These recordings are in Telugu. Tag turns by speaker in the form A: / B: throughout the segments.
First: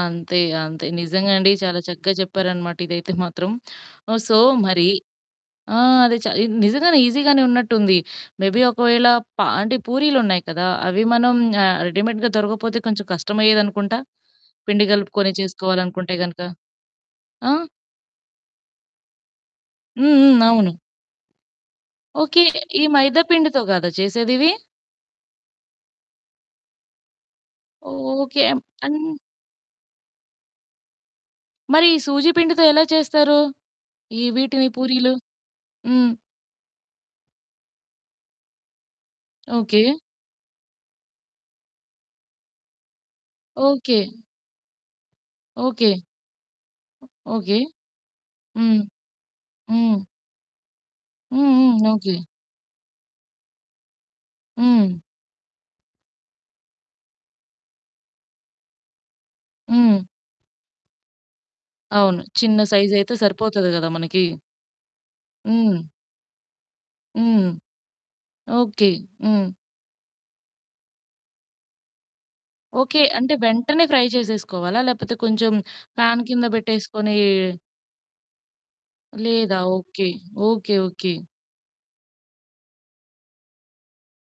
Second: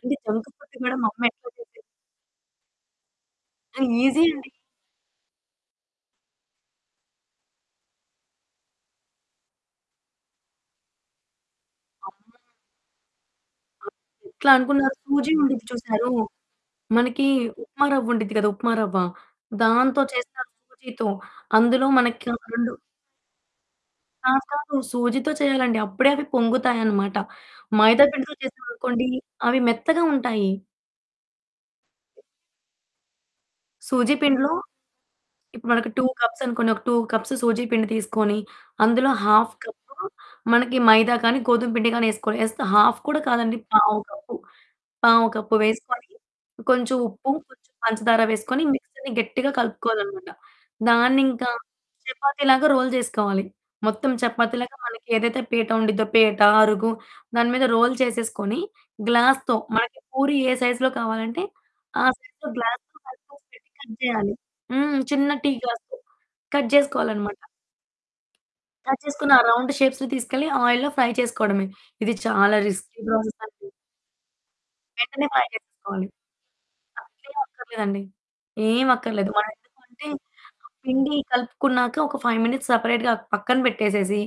A: అంటే,
B: అంతే,
A: జంకు ఫుడ్డు
B: అంతే.
A: గూడా మమ్మ
B: నిజంగా అండి
A: ఇంట్లో
B: చాలా
A: చేసేది
B: చక్కగా జెప్పారనమాట ఇదైతే మాత్రం.
A: ఆహ్,
B: ఓహ్!
A: ఈజీ
B: సో,
A: అండి.
B: మరి ఆ! అది చా ఇది నిజంగానే ఈజీగానే ఉన్నట్టుంది. మేబీ ఒకవేళ పా అంటే పూరీలు ఉన్నాయి కదా! అవి మనం ఆహ్, రెడీమేడ్‌గా
A: అమ్మో!
B: దొరకకపోతే కొంచెం కష్టమయ్యేదనుకుంటా
A: అది ఎట్లా
B: పిండి
A: అనుకున్నారు, సూజీ
B: గలుపుకొని
A: ఉండిద్ది చూశారు,
B: చేసుకోవాలనుకుంటే గనుక.
A: మనకి
B: ఆ!
A: ఉప్మా రవ్వుండిద్ది గదా! ఉప్మా రవ్వ, దాంతో
B: హ్మ్. హ్మ్.
A: చేస్తారు
B: అవును.
A: సూజీతో. అందులో మనకా
B: ఓకే.
A: 2
B: ఈ మైదా పిండితో గాదా
A: కాదు
B: చేసేదివి?
A: కాదు. సూజీతో చేయాలండి. అప్పుడే అవి పొంగుతాయనమాట. మైదా పిండితో
B: ఓకే. యమ్ అన్
A: చేశామనుకోండి, అవి మెత్తగా ఉంటాయి.
B: మరి ఈ సూజీ పిండితో ఎలా చేస్తారు,
A: సూజీ
B: ఈ
A: పిండిలో
B: వీటిని పూరీలు?
A: ఇప్పుడు మనకు 2
B: హ్మ్.
A: కప్స్ అనుకోండి, ఒక 2 కప్స్ సూజీ పిండి తీసుకొని అందులో ½ కప్పు,
B: ఓకే.
A: మనకి మైదా కానీ, గోధుమ పిండి గానీ, ఏసుకోవాలి. ఏస్తే ½ కూడా కాదండి పావు
B: ఓకే.
A: కప్పు పావు కప్పు
B: ఓకే. హ్మ్.
A: వేసుకొని, కొంచెం ఉప్పు,
B: ఓకే.
A: కొంచెం పంచదార వేసుకొని ఈ
B: హ్మ్.
A: మిక్స్‌చర్‌ని గట్టిగా
B: హ్మ్.
A: కలుపుకోవాలనమాట.
B: హ్మ్.
A: దాన్నింకా
B: హ్మ్. ఓకే.
A: చపాతీలాగా రోల్ జేసుకోవాలి. మొత్తం చపాతీలాగా
B: హ్మ్.
A: మనకేదైతే పీట ఉండిద్దో పీట, అరుగు దాని మీద రోల్ చేసేసుకొని గ్లాస్‌తో మనకి
B: హ్మ్.
A: పూరి ఏ సైజ్‌లో కావాలంటే ఆ
B: అవును.
A: సైజ్‌లో
B: చిన్న
A: గ్లాస్‌తో
B: సైజయితే
A: కలిపేసి పెట్టి
B: సరిపోతది గదా!
A: కట్
B: మనకి.
A: జేయాలి. హ్మ్. చిన్న టీ
B: హ్మ్.
A: గ్లాస్‌తో కట్ జేసుకోవాలనమాట.
B: హ్మ్. ఓకే.
A: కట్ చేసుకున్న ఆ
B: హ్మ్.
A: రౌండ్ షేప్స్‌ని తీసుకెళ్ళి ఆయిల్‌లో ఫ్రై చేసుకోవడమే. ఇది చాలా రిస్కీ
B: ఓకే. అంటే,
A: ప్రాసెస్ అండి.
B: వెంటనే ఫ్రై చేసేసుకోవాలా? లేపోతే,
A: వెంటనే ఫ్రై
B: కొంచెం
A: జేసేసుకోవాలి.
B: ఫ్యాన్ కింద బెట్టేసుకొని
A: అట్లేం అక్కర్లేదండి. ఏం అక్కర్లేదు.
B: లేదా.
A: మరేందుకంటే
B: ఓకే.
A: ఆ
B: ఓకే, ఓకే.
A: పిండి కలుపుకున్నాక, ఒక 5 మినిట్స్ సెపరేట్‌గా పక్కన బెట్టేసేసి,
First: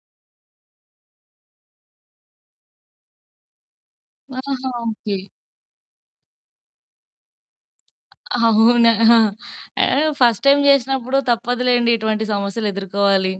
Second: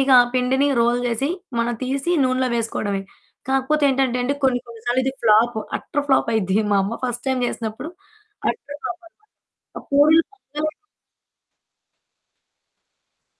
A: ఇక ఆ పిండిని రోల్ జేసి మనం తీసి నూనెలో వేసుకోవడమే. కాకపోతే ఏంటంటేండి కొన్ని,
B: ఆహా!
A: కొన్నిసార్లు ఇది
B: ఓకే.
A: ఫ్లాప్, అట్టర్ ఫ్లాప్ అయ్యిద్ది. మా అమ్మ ఫస్ట్ టైమ్ జేసినప్పుడు అట్టర్
B: అవునా!
A: ఫ్లాప్ అనమాట. ఆ
B: ఆహ్,
A: పూరీలు
B: ఫస్ట్ టైమ్
A: పొంగలేదు.
B: జేసినప్పుడు తప్పదులెండి ఇటువంటి సమస్యలు ఎదుర్కోవాలి.